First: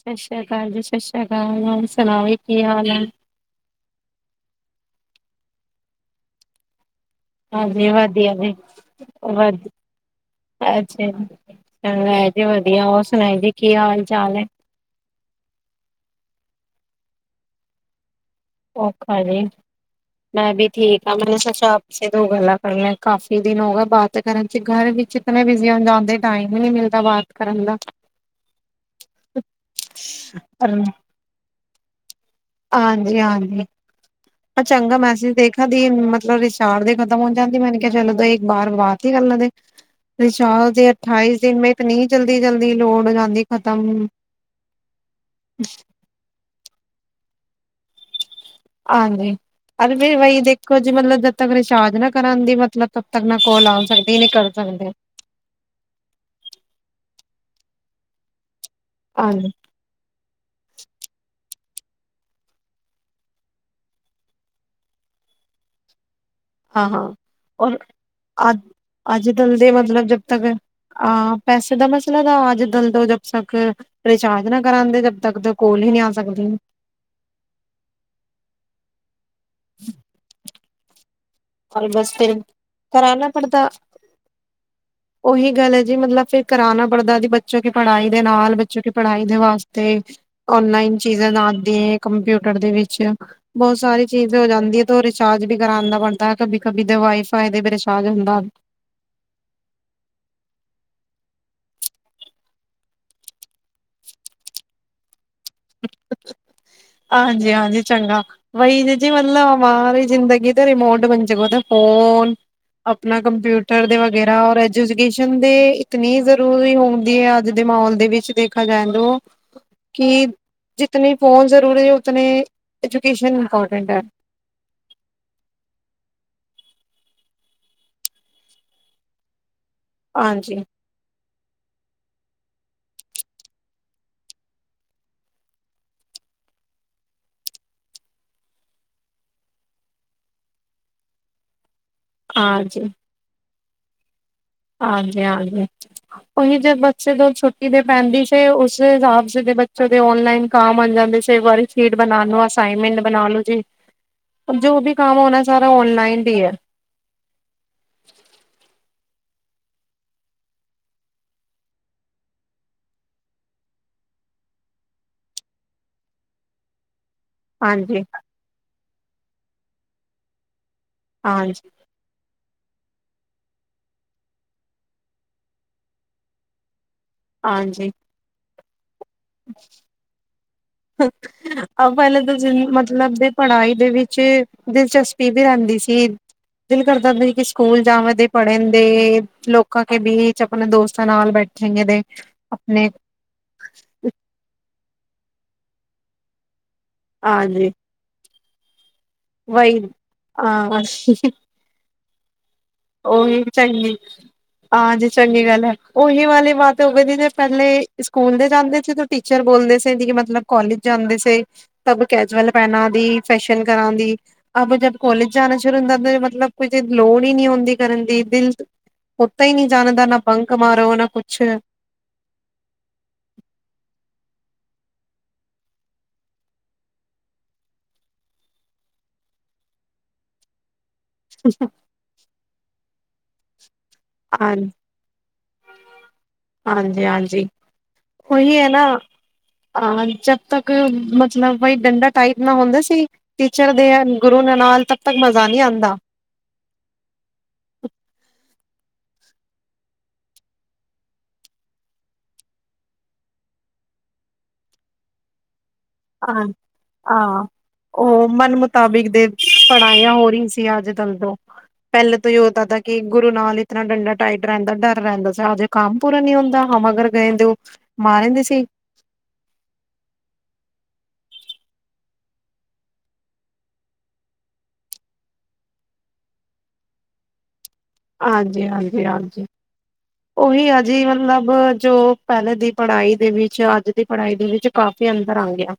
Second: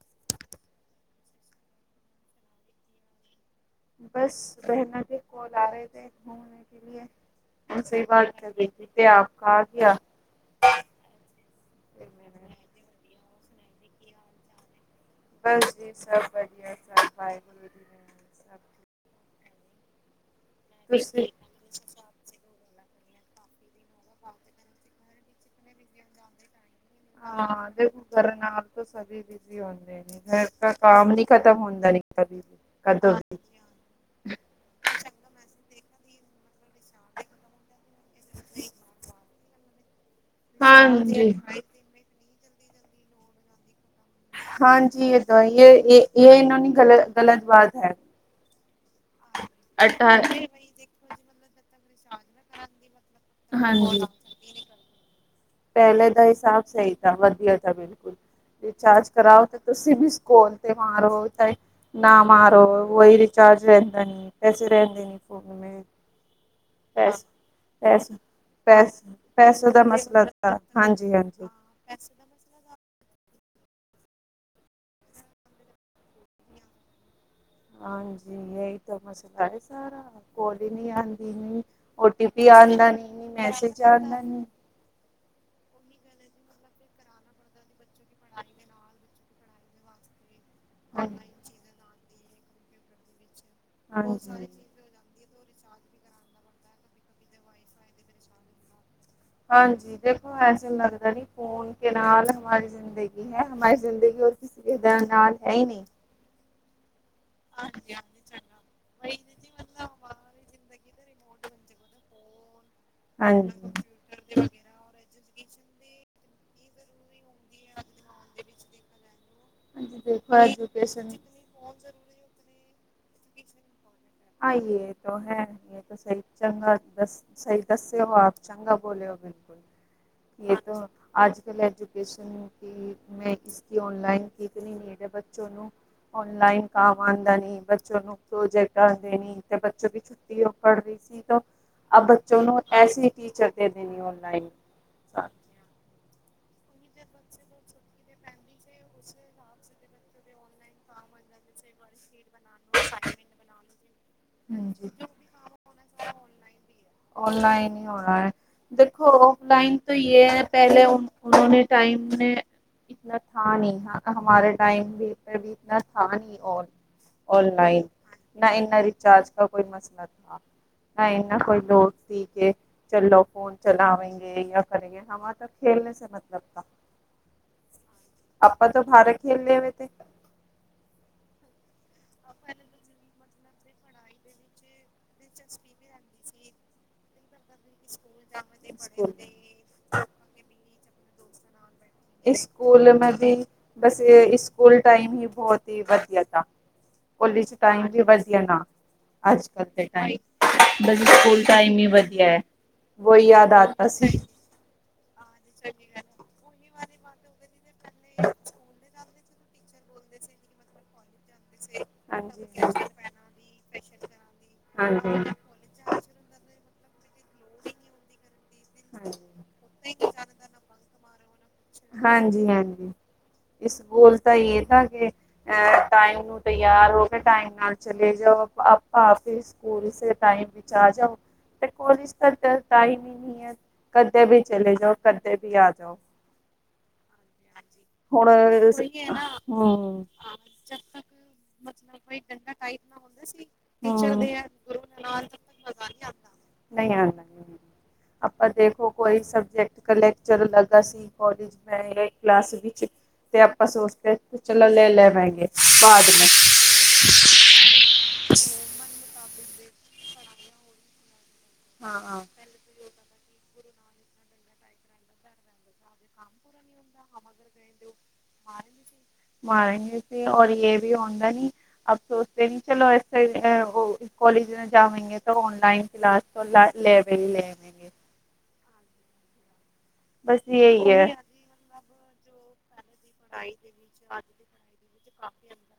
ਸਾਰੀਆਂ ਕਾਲ ਜੀ, ਸਸਰੀਆ ਕਾਲ। ਹੋਰ ਸੁਣਾਓ ਜੀ ਕੀ ਹਾਲ ਐ? ਬਸ ਬਹਿਨਾ ਕੇ ਕਾਲ ਆ ਰਹੇ ਨੇ ਘੁੰਮਨੇ ਕੇ ਲਿਏ। ਹਾਂਜੀ‌। ਵਧੀਆ ਜੀ ਵਧੀਆ‌ ਅੱਛਾ ਮੈਂ ਜੀ ਵਧੀਆ। ਹੋਰ ਸੁਣਾਏ ਜੀ ਕੀ ਹਾਲ-ਚਾਲ ਐ? ਬਸ ਜੀ ਸਭ ਵਧੀਆ। ਸਭ ਵਾਹਿਗੁਰੂ ਜੀ ਦੀ ਔਖਾ ਜੀ। ਮੈਂ ਵੀ ਠੀਕ ਆ, ਤੁਸੀਂ ਮਤਲਬ ਸ ਸੋਚਿਆ ਦੋ ਗੱਲਾਂ ਕਰਨੀਆਂ, ਕਾਫੀ ਦਿਨ ਹੋ ਗੇ ਬਾਤ ਕਰਨ ਚ ਗਰ ਵਿੱਚ ਇਤਨੇ ਬਿਜ਼ੀ ਹੋ ਜਾਂਦੇ ਟਾਈਮ ਈ ਨੀ ਮਿਲ ਹਾਂ ਦੇਖ ਕਰਨ ਨਾਲ ਤੋਂ ਸਭੈ ਬਿਜੀ ਹੁੰਦੇ ਨੇ, ਮੇਰਾ ਤੋਂ ਕਾਮ ਨੀ ਖਤਮ ਹੁੰਦਾ ਨੀ ਕਬੀ ਵੀ ਕਦੋਂ ਵੀ ਹਾਂਜੀ-ਹਾਂਜੀ। ਚੰਗਾ ਮੈਸੇਜ ਦੇਖਾਂ ਦੀ ਮਤਲਬ ਰਿਸ਼ਾਰਡ ਦੇ ਖਤਮ ਹੋ ਜਾਂਦੀ ਮੇਰੀ ਚਲੋ ਦ ਇੱਕ ਵਾਰ ਬਾਤ ਹੀ ਕਰਨ ਦੇ ਵਿਸ਼ਾਲ ਦੇ ਹਾਂਜੀ। ਅਠਾਈਸ ਦਿਨ ਮੇ ਕਿਤਨੀ ਜਲਦੀ-ਜਲਦੀ ਲੋੜ ਹੋ ਜਾਂਦੀ ਐ ਖ਼ਤਮ। ਹਾਂਜੀ ਇਹ ਤਾਂ ਯ ਇਹਨਾਂ ਦੀ ਗ-ਗਲਤ ਬਾਤ ਹੈ। ਹਾਜੀ [unintelligible] ਤੱਕ ਰਿਚਾਰਜ ਨਾ ਕਰਨ ਦੀ ਮਤਲਬ ਤਬ ਤੱਕ ਨਾ ਕੋਲ ਆ ਹਾਂਜੀ। ਸਕਦੀ ਏ, ਨਾ ਕਰ ਸਕਦੇ ਓ। ਪਹਿਲੇ ਦਾ ਹਿਸਾਬ ਸਹੀ ਥਾ ਵਧੀਆ ਥਾ ਬਿਲਕੁਲ ਰਿਚਾਰਜ ਕਰਾਓ ਹਾਂਜੀ ਤੇ ਤੁਸੀਂ ਵੀ ਸਕੋਲ [unintelligible] ਨਾ ਮਾਰੋ। ਉਹੀ ਰਿਚਾਰਜ ਰਹਿੰਦਾ ਨੀ, ਪੈਸੇ ਰਹਿੰਦੇ ਨੀ ਫੋਨ ਮੇ [unintelligible] ਹਾਂ-ਹਾਂ। ਪੈਸੇ ਔਰ ਪੈਸ ਅੱ ਪੈਸ ਅੱਜ-ਕਲ ਦੇ ਪੈਸੋਂ ਦਾ ਮਤਲਬ ਜ ਮਸਲਾ ਤਾਂ ਆ ਹਾਂਜੀ ਹਾਂਜੀ। ਪੈਸੇ ਦਾ ਮਸਲਾ ਤਾਂ ਆਜ ਬਦਲ ਤੋਂ ਜਦ ਤੱਕ ਰਿਚਾਰਜ ਨਾ ਕਰਾਂਦੇ ਜਬ ਤੱਕ ਕੋਲ ਈ ਨੀ ਆ ਸਕਦੀ ਹਾਂਜੀ ਯਹੀ ਤੋ ਮਸਲਾ ਐ ਸਾਰਾ, ਕੋਲ ਈ ਨੀ ਆਉਂਦੀ ਨ ਔਰ ਬਸ ਓਟੀ ਫਿਰ ਪੀ ਆਦਾ ਨੀ, ਕਰਾਨਾ ਪੜਤਾ ਮੈਸੇਜ ਆਦਾ ਨੀ। ਉਹੀ ਗੱਲ ਹੈ ਜੀ ਮਤਲਬ ਫਿਰ ਕਰਾਣਾ ਪੜਦਾ ਜੀ, ਬੱਚੋਂ ਕੇ ਪੜ੍ਹਾਈ ਦੇ ਨਾਲ ਬੱਚੋਂ ਕੇ ਪੜ੍ਹਾਈ ਵਾਸਤੇ ਓਨਲਾਈਨ ਚੀਜ਼ਾਂ [unintelligible] ਕੰਪਿਊਟਰ ਦੇ ਵਿੱਚ ਬਹੁਤ ਸਾਰੀ ਚੀਜ਼ ਹੋ ਜਾਂਦੀ ਐ ਤੇ ਉਹ ਰਿਚਾਰਜ ਵੀ ਕਰਾਉਂਣਾ ਬਣਦਾ ਹਾਂ। ਕਭੀ-ਕਭੀ ਦੇ ਵਾਈ ਫਾਈ ਦਾ ਵੀ ਰਿਚਾਰਜ ਹੁੰਦਾ। ਹਾਂਜੀ ਦੇਖੋ ਐਸੇ ਲੱਗਦਾ ਨੀ ਖੂਨ ਕੇ ਨਾਲ ਹਮਾਰੀ ਜ਼ਿੰਦਗੀ ਹੈ ਹਮਾਰੀ ਜ਼ਿੰਦਗੀ ਔਰ ਕਿਸੇ ਵੀ ਨਾਲ ਹੈ ਹੀ ਨਹੀਂ ਹਾਂਜੀ-ਹਾਂਜੀ। ਚੰਗਾ ਬਹੀ ਜ ਜੀ ਮਤਲਬ ਅਮਾਰੀ ਜ਼ਿੰਦਗੀ ਤੇ ਰਿਮੋਟ ਬਣ ਜੇ ਗਾ ਨਾ ਫੋਨ ਆਪਣਾ ਹਾਂਜੀ। ਕੰਪਿਊਟਰ ਦੇ ਵਗੈਰਾ ਰ ਐਜੁਕੇਸ਼ਨ ਦੇ ਇਤਨੀ ਜ਼ਰੂਰੀ ਹੁੰਦੀ ਹੈ ਅੱਜ ਦੇ ਮਾਹੌਲ ਦੇ ਵਿੱਚ ਤਸੀਂ ਦੇਖਾ ਜਾਂਏ ਤੋਂ, ਹਾਂਜੀ ਕਿ ਜਿਤਨੀ ਫੋਨ ਜ਼ਰੂਰੀ ਉਤਨੀ ਐਜੂਕੇਸ਼ਨ ਇੰਪੋਰਟੈਂਟ ਐ। ਹਾਂ ਇਹ ਤੋ ਹੈ। ਸਹੀ ਚੰਗਾ ਸਹੀ ਦੱਸੇ ਹੋ ਆਪ ਚੰਗਾ ਬੋਲੇਗੇ। ਇਹ ਹਾਂਜੀ, ਤੋ ਅੱਜ ਕੱਲ ਐਜੂਕੇਸ਼ਨ ਕਿ ਮੈਂ ਇਸਕੀ ਆਨਲਾਈਨ ਕਿਤਨੀ ਨੀਡ ਹੈ ਬੱਚੋ ਨੂੰ। ਔਨਲਾਈਨ ਕਾਮ ਆਂਦਾ ਨੀ ਬੱਚੋ ਨੂੰ ਪ੍ਰੋਜੈਕਟ ਕਲਾਸ ਦੇਣੀ ਤੇ ਬੱਚੋਂ ਦੀ ਛੁੱਟੀ ਉਹ ਪੜ ਰਹੀ ਸੀ ਤੋ, ਆ ਬੱਚੋਂ ਨੂੰ ਹਾਂਜੀ, ਐਸੀ ਟੀਚਰ ਦੇ ਦੇਣੀ ਔਨਲਾਈਨ। ਹਾਂਜੀ-ਹਾਂਜੀ ਉਹੀ ਜੇ ਬੱਚੇ ਤੋਂ ਛੁੱਟੀ ਦੇ ਪੈਂਦੀ ਸੀ ਉਸ ਹਿਸਾਬ ਦੇ ਬੱਚੋ ਦੇ ਔਨਲਾਈਨ ਕਾਮ ਆ ਜਾਂਦੇ ਸੀ, ਇੱਕ ਵਾਰੀ ਸੀਟ ਬਣਾਉਣ ਵਾਸਤੇ। ਅਸਾਈਨਮੈਂਟ ਬਣਾ ਲੋ ਜੀ, ਜੋ ਹਾਂਜੀ। ਵੀ ਕੰਮ ਹੋਣਾ ਸਾਰਾ ਔਨਲਾਈਨ ਤੇ ਹੈ। ਔਨਲਾਈਨ ਹੀ ਹੋਣਾ ਹੈ। ਦੇਖੋ ਔਫਲਾਈਨ ਤਾਂ ਯੇ ਹੈ ਪਹਿਲੇ ਣੇ ਟਾਈਮ ਨੇ ਇਤਨਾ ਥਾ' ਨਹੀਂ ਹਮਾਰੇ ਟਾਈਮ ਮੈ ਵੀ ਇਤਨਾ ਥਾ ਨਹੀਂ ਔਰ। ਔਨਲਾਈਨ ਹਾਂਜੀ, ਨਾ ਇੰਨਾਂ ਰਿਚਾਰਜ ਕਾ ਕੋਈ ਮਸਲਾ ਥਾ। ਨਾ ਇੰਨਾ ਕੋਈ ਹਾਂਜੀ, ਲੋੜ ਸੀ। ਕੇ' ਚੱਲੋ ਫੋਨ ਚਲਾਵਂਗੇ ਜਾਂ ਕਰੇਗੇ ਹਾਂ ਮਾ ਤਬ ਖੇਲਣੇ ਸੇ ਮਤਲਬ ਥਾ। ਹਾਂਜੀ। ਆਪਾਂ ਤੋਂ ਬਾਹਰ ਖੇਲ 'ਲੇ ਹੋਏ ਤੇ। [unintelligible] ਹਾਂ ਪਹਿਲੇ ਤਾਂ ਜਿਹਨੂੰ ਮਤਲਬ ਸੀ। ਪੜਾਈ ਦੇ ਵਿੱਚ ਦਿਲਚਸਪੀ ਵੀ ਰਹਿੰਦੀ ਸੀ ਦਿਲ ਕਰਦਾ ਹਦਾ ਸੀ ਕਿ ਸਕੂਲ ਜਾਵ ਦੇ ਪੜਨ ਦੇ, ਲੋਕਾਂ ਕੇ ਬੀਚ' ਆਪਣੇ ਦੋਸਤਾਂ ਨਾਲ ਬੈਠੇਗੇ ਦੇ ਇਸ ਆਪਣੇ ਸਕੂਲ ਮੈਂ ਵੀ ਬਸ ਸਕੂਲ ਟਾਈਮ ਈ ਬਹੋਤ ਹੀ ਵਧੀਆ ਦਾ। ਔਰ ਇਸ ਹਾਂਜੀ ਟਾਈਮ ਵੀ ਵਧੀਆ ਨਾ, ਅੱਜ ਕੱਲ ਵਹੀ ਦੇ ਟਾਈਮ ਤਾਂ ਹਾਂ ਸਕੂਲ। ਟਾਈਮ ਹੀ ਵਧੀਆ ਹੈ, ਵੋਹੀ ਉਹੀ ਯਾਦ ਆਤਾ ਚੰਗੀ ਸੀ। ਹਾਂਜੀ ਚੰਗੀ ਗੱਲ ਹੈ, ਉਹੀ ਵਾਲੀ ਬਾਤ ਹੋਵੇ ਦੀ ਜ' ਪਹਿਲੇ ਸਕੂਲ ਦੇ ਜਾਂਦੇ ਸੀ ਟੀਚਰ ਬੋਲਦੇ ਸੀ ਜ' ਮਤਲਬ ਕੋਲਜ ਜਾਂਦੇ ਸੀ। ਤਬ ਹਾਂਜੀ ਕੈਜੂਅਲ ਹਾਂਜੀ ਪਹਿਨਾ ਦੀ ਫੈਸ਼ਨ ਕਰਾਂ ਦੀ ਅਬ ਜਦ ਹਾਂਜੀ ਕੋਲੇਜ ਜਾਣਾ ਸ਼ੁਰੂ ਕੋਲਜ ਹੁੰਦਾ ਤਬ ਮਤਲਬ ਕੋਈ ਲੋੜ ਹੀ ਨਹੀਂ ਆਉਂਦੀ ਕਰਨ ਦੀ, ਦਿਲ ਉੱਤਾ ਹਾਂਜੀ ਹੀ ਨਹੀਂ ਜਾਣਦਾ ਨਾ ਬੰਕ ਮਾਰੋ ਨਾ ਕੁਛ ਹਾਂਜੀ-ਹਾਂਜੀ ਇਸਕੂਲ ਤਾਂ ਯੇ ਥਾਂ ਕਿ ਏ ਟਾਈਮ ਨੂੰ ਤਿਆਰ ਹੋ ਕੇ ਟਾਈਮ ਨਾਲ ਚਲੇ ਜਾਓ ਆਪਾ ਫੇਰ ਸਕੂਲ ਸੇ ਟਾਈਮ ਵਿੱਚ ਆ ਜਾਓ। ਤੇ' ਕੋਲੇਜ ਤਾਂ ਚਲ ਟਾਈਮ ਹੀ ਨਹੀਂ ਹੈ ਕਦੇ ਵੀ ਹਾਂ ਚਲੇ ਜਾਓ। ਕਦੇ ਵੀ ਆ ਜਾਓ। ਹਾਂਜੀ ਹਾਂਜੀ ਉਹੀ ਹੈ ਨਾ ਅ ਹੂੰ ਜਦ ਤੱਕ ਮਤਲਬ ਬਈ ਡੰਡਾ ਟਾਈਟ ਨਾ ਹੁੰਦਾ ਸੀ। ਟੀਚਰ ਦੇ ਯਾਂ ਗੁਰੂ ਦੇ ਨਾਲ ਤਬ ਤੱਕ ਮਜ਼ਾ ਨਹੀਂ ਆਉਂਦਾ ਨਹੀਂ ਆਂਦਾ ਆਪਾਂ ਦੇਖੋ ਕੋਈ ਸਬਜੈਕਟ ਦਾ ਲੈਕਚਰ ਲੱਗਾ ਸੀ ਕਾਲਜ ਮੈਂ ਕਲਾਸ ਵਿੱਚ ਤੇ ਆਪਾਂ ਸੋਚਦੀ ਕੇ ਚਲੋ ਲੈ ਲਾ ਵੈਗੇ ਹਾਂਜੀ ਆ ਉਹ ਮਨ ਮੁਤਾਬਿਕ ਦੇ ਪੜਾਈਆਂ ਹੋ ਰਹੀ ਸੀ ਅੱਜ ਕੱਲ ਤੋਂ, ਪਹਿਲੇ ਹਾਂ ਤੇ ਉਹਦਾ ਦਾ ਕਿ ਗੁਰੂ ਨਾਲ ਇਤਨਾ ਡੰਡਾ ਟਾਈਟ ਰਹਿੰਦਾ ਡਰ ਰਹਿੰਦਾ ਸੀ ਅਜੇ ਕੰਮ ਪੂਰਾ ਨੀ ਹੁੰਦਾ [unintelligible] [unintelligible] [unintelligible] ਹਾਂਜੀ ਹਾਂਜੀ ਹਾਂਜੀ ਉਹੀ ਆ ਜੀ ਮਤਲਬ ਜੋ ਪਹਿਲੇ ਦੀ ਪੜ੍ਹਾਈ ਦੇ ਵਿੱਚ ਅੱਜ ਦੀ ਪੜ੍ਹਾਈ ਦੇ ਵਿੱਚ ਕਾਫ਼ੀ ਅੰਤਰ ਆ ਗਿਆ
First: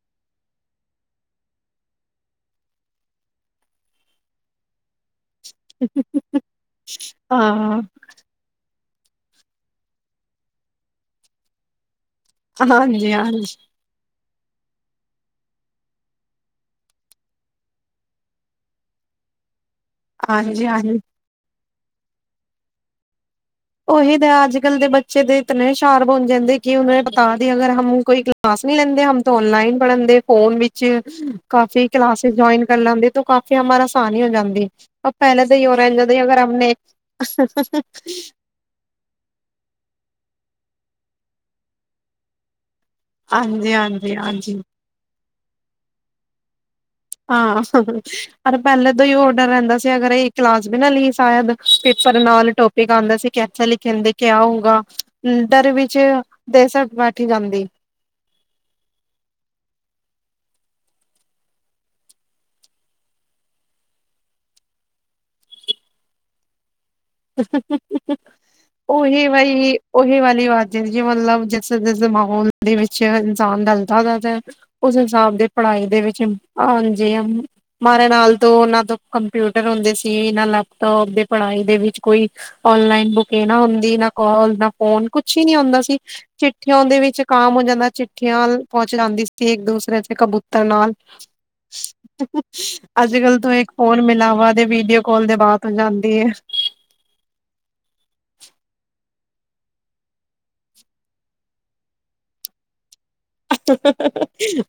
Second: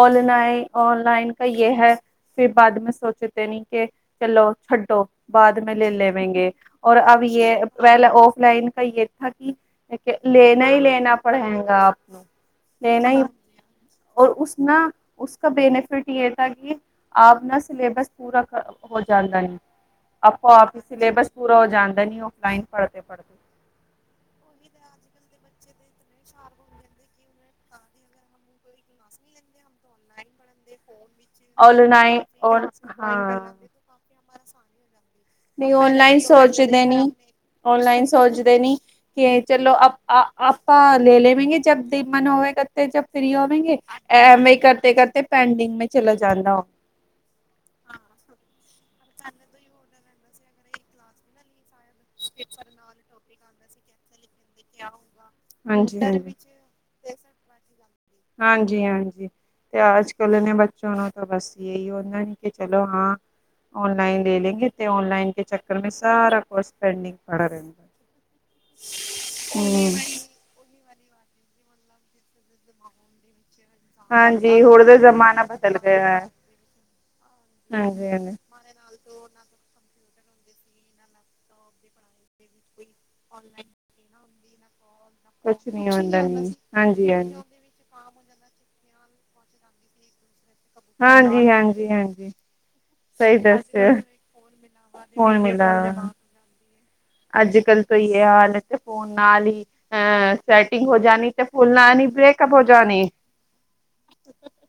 ਔਨਲਾਇਨ ਔਨਲਾਈਨ ਕਾ ਯੇ ਹੈ [unintelligible] ਬਾਅਦ ਮੈਂ ਲੇ ਲੇਵੇਗੇ ਔਰ ਅਬ ਹਾਂ ਯ ਪਹਿਲ ਔਫਲਾਈਨ ਕਾ [unintelligible] ਲੈਣਾ ਹੀ ਲੈਣਾ ਪੜੇਗਾ ਹਾਂਜੀ [unintelligible] ਹਾਂਜੀ ਔਰ ਉਸ ਨਾ ਉਸ ਕਾ ਬੈਨੀਫਿਟ ਯੇ ਥਾ ਕਿ ਆਪਣਾ ਸਿਲੇਬਸ ਪੂਰਾ ਹੋ ਜਾਂਦਾ ਹੈ ਹਾਂਜੀ ਹਾਂਜੀ [unintelligible] ਉਹੀ ਤਾਂ ਅੱਜ ਕੱਲ੍ਹ ਦੇ ਬੱਚੇ ਦੇ ਇਤਨੇ ਹੁਸ਼ਾਰ ਬਣ ਜਾਂਦੇ ਕਿ ਉਹ ਕੋ ਬਤਾ ਦੇ ਅਗਰ ਹਮ ਕੋਈ ਕਲਾਸ ਨੀ ਲੈਂਦੇ ਹਮ ਜਾਂਦੀ ਨਹੀਂ [unintelligible] [unintelligible] ਦੇ ਨੀ [unintelligible] ਹਾਂਜੀ ਹਾਂਜੀ ਹਾਂਜੀ [unintelligible] ਹਾਂ ਪਰ ਪਹਿਲੇ ਤੋਂ ਹੀ ਔਡਰ ਰਹਿੰਦਾ ਸੀ ਅਗਰ ਇਹ ਕਲਾਸ ਵੀ ਨਾ [unintelligible] ਪੇਪਰ ਨਾਲ ਟੋਪਿਕ ਆਉਂਦਾ ਸੀ [unintelligible] ਹਾਂਜੀ ਹਾਂਜੀ [unintelligible] ਹਾਂਜੀ ਹਾਂਜੀ ਤੇ ਅੱਜ ਕੱਲ੍ਹ ਇਹਨਾਂ ਬੱਚਿਆਂ ਨੂੰ ਤਾਂ ਬਸ ਯੇਹੀ ਹੁੰਦਾ [unintelligible] ਔਨਲਾਈਨ ਲੇ ਲੈਂਗੇੇ ਤੇ ਔਨਲਾਈਨ ਕੇ ਚੱਕਰ ਮੈਂ ਸਾਰਾ ਕੁਜ ਪੈਂਡ [unintelligible] ਹਮ [unintelligible] ਜਿਸ-ਜਿਸ ਮਾਹੌਲ ਦੇ ਵਿੱਚ ਇਨਸਾਨ ਹਾਂਜੀ [unintelligible] ਹੁਣ ਦਾ ਜ਼ਮਾਨਾ ਬਦਲ ਗਿਆ ਹੈ ਹਾਂਜੀ ਹਾਂਜੀ [unintelligible] ਕੰਪਿਊਟਰ ਹੁੰਦੇ ਸੀ ਨਾ ਲੈਪਟੋਪ ਦੇ ਪੜ੍ਹਾਈ ਦੇ ਵਿੱਚ ਕੋਈ ਓਨਲਾਈਨ ਬੁਕ ਨਾ ਹੁੰਦੀ ਨਾ ਕੋਲ ਨਾ ਫੋਨ ਕੁਛ ਹੀ ਨੀ ਹੁੰਦਾ ਸੀ ਚਿੱਠੀਆਂਓ ਦੇ ਵਿੱਚ ਕਮ ਹੋ ਜਾਂਦਾ ਚਿਠੀਆਂ ਪਹੁੰਚ ਜਾਂਦੀ ਸੀ ਇੱਕ ਦੂਸਰੇ ਦੇ ਕਬੂਤਰ ਨਾਲ ਹਾਂਜੀ ਹਾਂਜੀ ਅੱਜ ਕਲ ਤੋਂ ਇੱਕ ਫੋਨ ਮਿਲਾ ਹੁਆ ਤੇ ਵੀਡੀਓ ਕਾਲ ਤੇ ਬਾਤ ਹੋ ਜਾਂਦੀ ਹੈ ਹੈ। ਅੱਜ ਕੱਲ ਤੋਂ [unintelligible] [unintelligible]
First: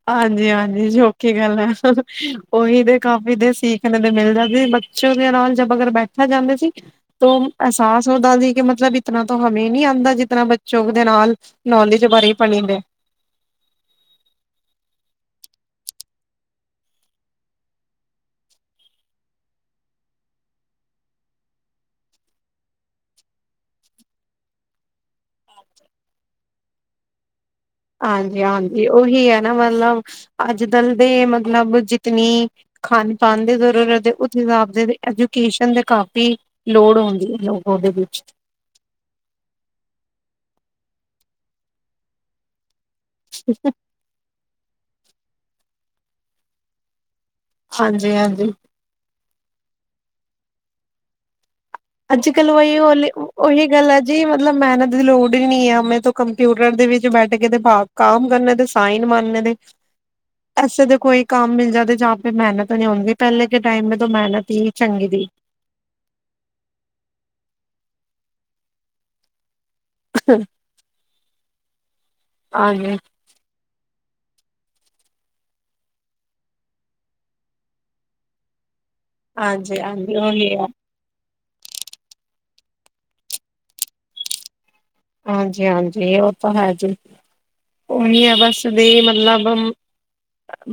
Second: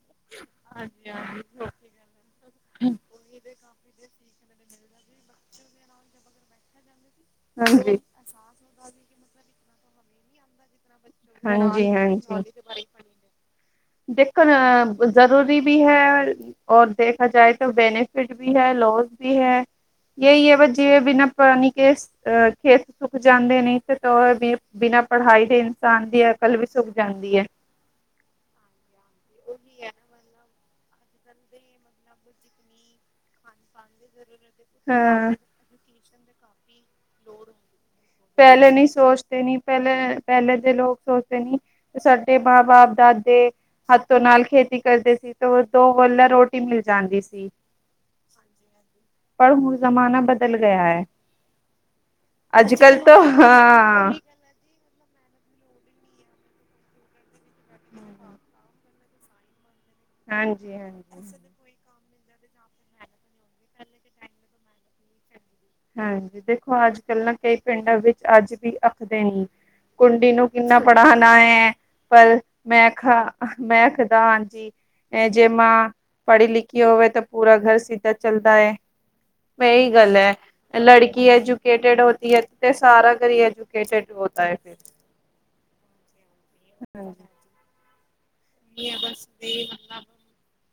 ਹਾਂਜੀ-ਹਾਂਜੀ ਜੋੋਖੀ ਗੱਲ ਹੈ [unintelligible] ਤੋਂ ਅਹਿਸਾਸ ਹੋਤਾ ਸੀ ਕਿ ਮਤਲਬ ਇਤਨਾ ਤੋਂ ਹਮਂ ਨਹੀ ਆਉਂਦਾ ਜਿਤਨਾ ਬ [unintelligible] ਦੇਖੋ ਨਾ ਜ਼ਰੂਰੀ ਵੀ ਹੈ ਔਰ ਦੇਖਾ ਜਾਏ ਤੋ ਬੈਨੀਫਿਟ ਵੀ ਹੈ ਲੋਸ ਵੀ ਹੈ ਯੇਹੀ ਹੈ ਜੀਵੇਂ ਬਿਨਾਂ ਪਾਣੀ ਕੇ [unintelligible] ਬਿਨਾਂ ਪੜ੍ਹਾਈ ਦੇ ਇਨਸਾਨ ਦੀ ਅਕਲ ਵੀ ਸੁੱਕ ਜਾਂਦੀ ਹੈ ਹਾਂਜੀ-ਹਾਂਜੀ ਉਹੀ ਹੈ ਨਾ ਮਤਲਬ ਅੱਜ ਦਲ ਦੇ ਮਤਲਬ ਜਿਤਨੀ ਖਾਣ ਪਾਣ ਦੀ ਜ਼ਰੂਰਤ ਹੈ ਉਸ ਹਿਸਾਬ ਦੇ ਐਜੂਕੇਸ਼ਨ ਦੇ ਕਾਫੀ ਲੋੜ ਹੁੰਦੀ ਐ ਲੋ ਔਦੇ ਵਿੱਚ ਪੈਲੇ ਨੀ ਸੋਚਦੇ ਨੀ ਪੈਲੇ ਪੈਲੇ ਦੇ ਲੋਕ ਸੋਚਦੇ ਨੀ ਸਾਡੇ ਮਾਂ ਬਾਪ ਦਾ ਤੇ ਹੱਥੋ ਨਾਲ ਖੇਤੀ ਕਰਦੇ ਸੀ ਤੇ ਦੋ ਵੱਲ ਲਾ ਰੋਟੀ ਮਿਲ ਜੈਦੀ ਸੀ। ਹਂਜੀ, ਹਂਜੀ। ਪਰ ਹੁਨ ਜ਼ਮਾਨਾ ਬਦਲ ਗਿਆ ਐ। ਅੱਜ ਕੱਲ ਵਹੀ ਹੋਲੀ ਤਾਂ ਔਹੀ ਗੱਲ ਐ ਹਾਂ ਜੀ। ਮਤਲਬ ਮਿਹਨਤ ਦੀ ਲੋੜ ਈ ਨੀ ਐ। ਮੈਂ ਤੋਂ ਕੰਪਿਊਟਰ ਦੇ ਵਿੱਚ ਬੈਠ ਕੇ ਤੇ ਬਾਕ ਕਾਮ ਕਰਨ ਤੇ ਸਾਈਨ ਮਾਨੇ ਦੇ ਹਾਂਜੀ ਐਸੇ ਦੇ ਕੋਈ ਹਾਂਜੀ ਕੰਮ ਮਿਲ ਜਾਂਦੇ ਜਾਂ। ਫੇਰ ਮਿਹਨਤ ਨੀ ਹੋੰਦੀ ਪੈਲੇ ਕੇ ਟੈਮ ਮਿਹਨਤ ਹੀ ਚੰਗੀ ਦੀ। ਹਂਜੀ, ਦੇਖੋ ਅੱਜ ਕੱਲ ਨਾ ਕਈ ਪਿੰਡਾਂ ਵਿੱਚ ਅੱਜ ਵੀ ਕੁੰਡੀ ਨੂੰ ਕਿੰਨਾ ਪੜਾਨਾ ਹੈ। ਪਰ ਮੈਂ ਹਾਂਜੀ ਮੈਂ ਖਦਾ ਹਾਂਜੀ, ਐ ਜੇਮਾ ਪੜੀ ਲਿਖੀ ਹੋਵੇ ਤਾਂ ਪੂਰਾ ਘਰ ਸਿੱਧਾ ਚਲਦੈ। ਹਾਂਜੀ ਮੇਈ ਗੱਲ ਹਾਂਜੀ ਐ। ਉਹੀ ਹੈ ਲੜਕੀ ਐਜੂਕੇਟਿਡ ਹੋੰਦੀ ਐ ਤੇ ਸਾਰਾ ਘਰ ਐਜੂਕੇਟਡ ਹੋੰਦਾ ਐ। ਹਂਜੀ, ਹਂਜੀ ਔ ਤਾਂ ਹੈ ਜੀ ਹਾਂਜੀ ਔਹੀ ਹੈ ਬਸ। ਦੀ ਮਤਲਬ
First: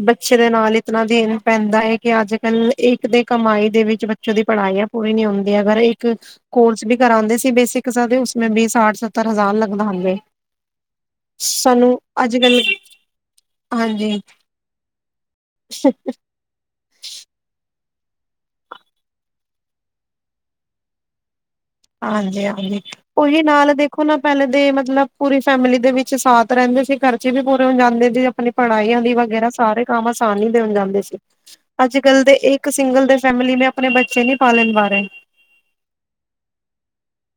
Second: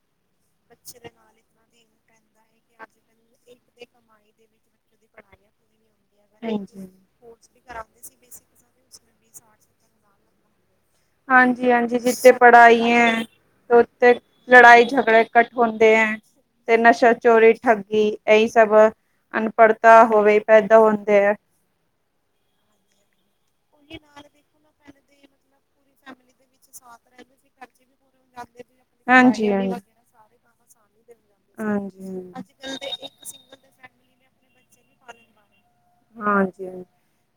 ਬੱਚੇ ਦੇ ਨਾਲ ਇਤਨਾ ਦੇਨ ਪੈਂਦਾ ਐ। ਕਿ ਅੱਜਕੱਲ ਇੱਕ ਦੇ ਕਮਾਈ ਦੇ ਵਿੱਚ ਬੱਚੋਂ ਦੀ ਪੜਾਈਆਂ ਪੂਰੀ ਨੀ ਹੁੰਦੀਆਂ। ਅਗਰ ਇੱਕ ਕੋਰਸ ਵੀ ਕਰਾਉਂਦੇ ਸੀ। ਬੇਸਿਕ ਉਸ ਮੇਂ ਭੀ ਸਠ ਸੱਤਰ ਹਜ਼ਾਰ ਲੱਗਦਾ ਹੁੰਦੇ। ਹਂਜੀ, ਹਂਜੀ ਜਿੱਥੇ ਪੜਾਇਆਂਐ। ਹਾਂਜੀ ਔਥੇ ਲੜਾਈ ਝਗੜੇ ਕੱਠ ਹੁੰਦੇ ਐਂ। ਤੇ ਨਸ਼ਾ ਚੋਰੀ ਠੱਗੀ ਏਹੀ ਸਭ ਅਨਪੜਤਾ ਹੋਵੇ ਪੈਦਾ ਹੁੰਦੇ ਐ। ਹਂਜੀ, ਹਂਜੀ ਔਹੀ ਨਾਲ ਦੇਖੋ ਨਾ ਪੈਲੇ ਤੇ ਮਤਲਬ ਪੂਰੀ ਫੈਮਿਲੀ ਦੇ ਵਿੱਚ ਸਾਥ ਰੈਂਦੇ ਸੀ। ਖਰਚੇ ਵੀ ਪੂਰੇ ਹੋ ਜਾਂਦੇ ਸੀ। ਅਪਨੀ ਪੜਾਈਆਂ ਦੀ ਵਗੈਰਾ ਸਾਰੇ ਕੰਮ ਨ ਦੇਨ ਜਾਂਦੇ ਸੀ। ਜਾਂਦੇ ਅੱਜ-ਕੱਲ ਸੀ ਦੇ ਇੱਕ ਸਿੰਗਲ ਦੇ ਫੈਮਿਲੀ ਅਪਨੇ ਬੱਚੇ ਨੀ ਪਾਲਨ ਨੀ ਪਾ ਰੈ। ਹਾਂਜੀ,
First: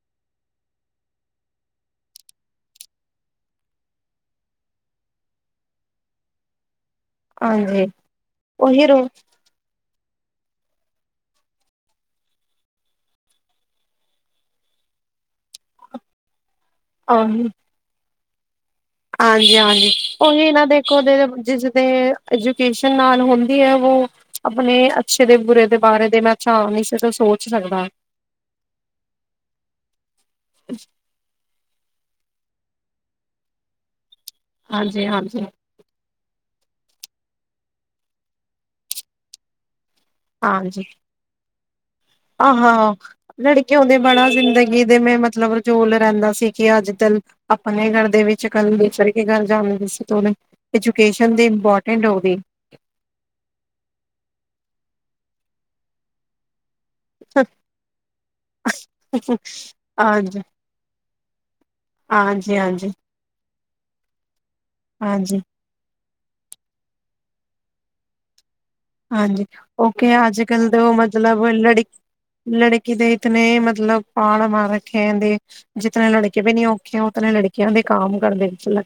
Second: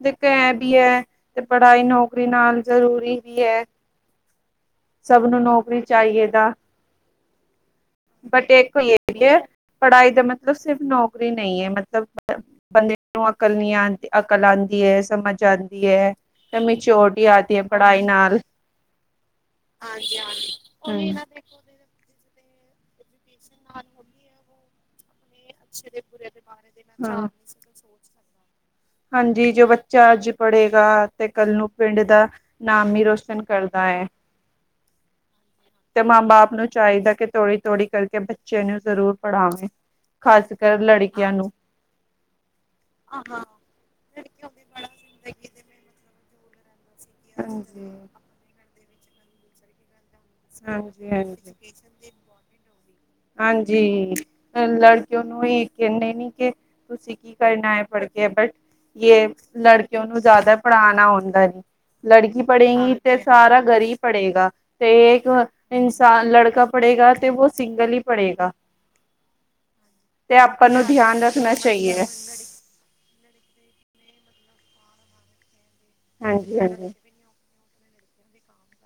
ਇਕ ਐ ਵੀ ਹੈ ਤੇ ਪੜਾਈ ਨੌਕਰੀ ਨਾਲ ਜ਼ਰੂਰੀ ਵੀ ਐ। ਸਭ ਨੂੰ ਨੌਕਰੀ ਚੈਈਏ ਦਾ। ਆਈਹੇ। ਬਟ ਏਸਵਿੱਚਪੜਾਈ ਦਾ ਮਤਲਬ ਸਿਰਫ ਨੌਕਰੀ ਨਹੀਂ ਐ। ਮਤਲਬ ਬੰਦੇ ਨੂੰ ਅਕਲ ਨੀ ਆਦੀ, ਅਕਲ ਆਦੀ ਐ, ਸਮਝ ਆਦੀ ਐ। ਸਮਝ ਸਿ਼ਔਰਟੀ ਆਤੀ ਐ, ਪੜਈ ਨਾਲ ਹਾਂਜੀ, ਹਾਂਜੀ ਔਹੀ ਨਾ ਦੇਖੋ ਜਿਸ ਦੇ ਐਜੂਕੇਸ਼ਨ ਨਾਲ ਹੁੰਦੀ ਹੈ। ਵੋ ਅਪਨੇ ਕਿੱਛੇ ਦੇ ਬੁਰੇ ਦੇ ਬਾਰੇ ਦੇ ਮੈਂ ਚਾਨ ਨਹੀਂ ਸਕਤਾ ਸੋਚ ਸਕਦਾ। ਹਂਜੀ ਜੋ ਬੱਚਾ ਅੱਜ ਪੜੇਗਾ ਤੇ ਕੱਲ ਨੂੰ ਪਿੰਡ ਦਾ--ਂ ਨਾਮ ਈ ਰੋਸ਼ਨ ਕਰਦਾ ਐ। ਹਂਜੀ, ਹਂਜੀ। ਤੇ ਮਾਂ ਬਾਪ ਨੂੰ ਚੈਦਾ ਕਿ ਤੋੜੀ-ਤੋੜੀ ਕਰਕੇ ਬੱਚੇਆਂ ਨੂੰ ਜ਼ਰੂਰ ਪੜਾਵੋ। ਹਂਜੀ, ਆਹੋੋ ਲੜਕਿਔ ਦੇ ਬੜਾ ਜ਼ਿੰਦਗੀ ਜਿਦੇ ਮੈਂ ਮਤਲਬ ਜੋੜ ਲੜਾਂਦਾ ਸੀ, ਕਿ ਅੱਜ-ਕੱਲ ਹਾਂਜੀ। ਅਪਨੇ ਘਰ ਦੇ ਵਿੱਚ ਜੇ ਕੱਲ ਨੂੰ ਦੁਸਰੇ ਕੇ ਘਰ ਜੈਂਦੇ ਸੀ ਹਾਂਜੀ-ਹਾਂਜੀ। ਐਜੂਕੇਸ਼ਨ ਦੀ ਇੰਪੋਰਟੈਂਟ ਹੋੰਦੀ। ਹਂਜੀ, ਹੁਨਲੜਿਕਕਿਔ ਨੂੰ ਈ ਕੈਂਦੇ ਨੀ ਕਿ ਤੁਸੀਂ ਕੀ ਕਰਨਾ ਐ ਫੜਕੇ ਬਟ ਯ ਹਾਂਜੀ, ਲੜਕਿਔ ਕੋ ਹਾਂਜੀ, ਜੈਦਾ ਪੜਾਨਾ ਹੋਤਾ ਹੈ ਨੀ ਲੜਕੀ ਹਾਂਜੀ, ਪੜੇਗੀ ਤੇ ਸਾਰਾ ਘਰ ਈ ਪੜੇਗਾ ਤੇ ਹਾਂਜੀ, ਇਨਸਾਨ ਲੜਕਾ ਪੜ੍ਹੇਗਾ, ਤੇ ਵੋ ਸਿੰਗਲ ਹੀ ਪੜ੍ਹੇਗਾ। ਹਾਂਜੀ, ਓਕੇ ਅੱਜ-ਕੱਲ ਦੇ ਨੂੰ ਉਹ ਧਿਆਨ ਮਤਲਬ ਰੱਖਣਾ ਲੜਕ- ਚਾਹੀਏ। ਲੜਕੀ ਦੇ ਇਤਨੇ ਮਤਲਬ [unintelligible] ਹਾਂਜੀ ਹਾਂਜੀ [unintelligible]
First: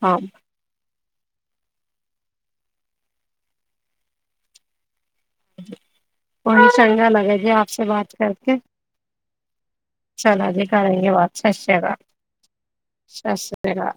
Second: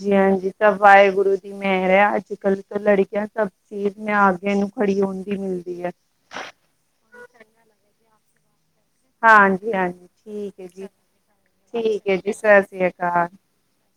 ਕਾਮ ਤਾਂ ਵਾਹਿਗੁਰੂ ਦੀ ਮਿਹਰ ਹੈ, ਅੱਜ-ਕੱਲ੍ਹ ਤਾਂ ਲੜਕੀਆਂ ਸਭ ਚੀਜ਼ ਮੇ ਆਗੇ ਹੈ ਬੜੀ [unintelligible] ਮਿਲਦੀ ਹੈ। ਉਹੀ ਚੰਗਾ ਲੱਗਾ ਦੀ ਆਪਸੇ ਬਾਤ ਕਰਕੇ, ਹਾਂਜੀ ਹਾਂਜੀ ਚਲੋ ਠੀਕ ਜੀ ਹੈ ਕਰੇਗੇ [unintelligible] ਸਤਿ ਸ੍ਰੀ ਅਕਾਲ ਠੀਕ ਹੈ ਜੀ ਸਤਿ ਸ੍ਰੀ ਅਕਾਲ ਸਤਿ ਸ੍ਰੀ- ਸ੍ਰੀ ਕਾਲ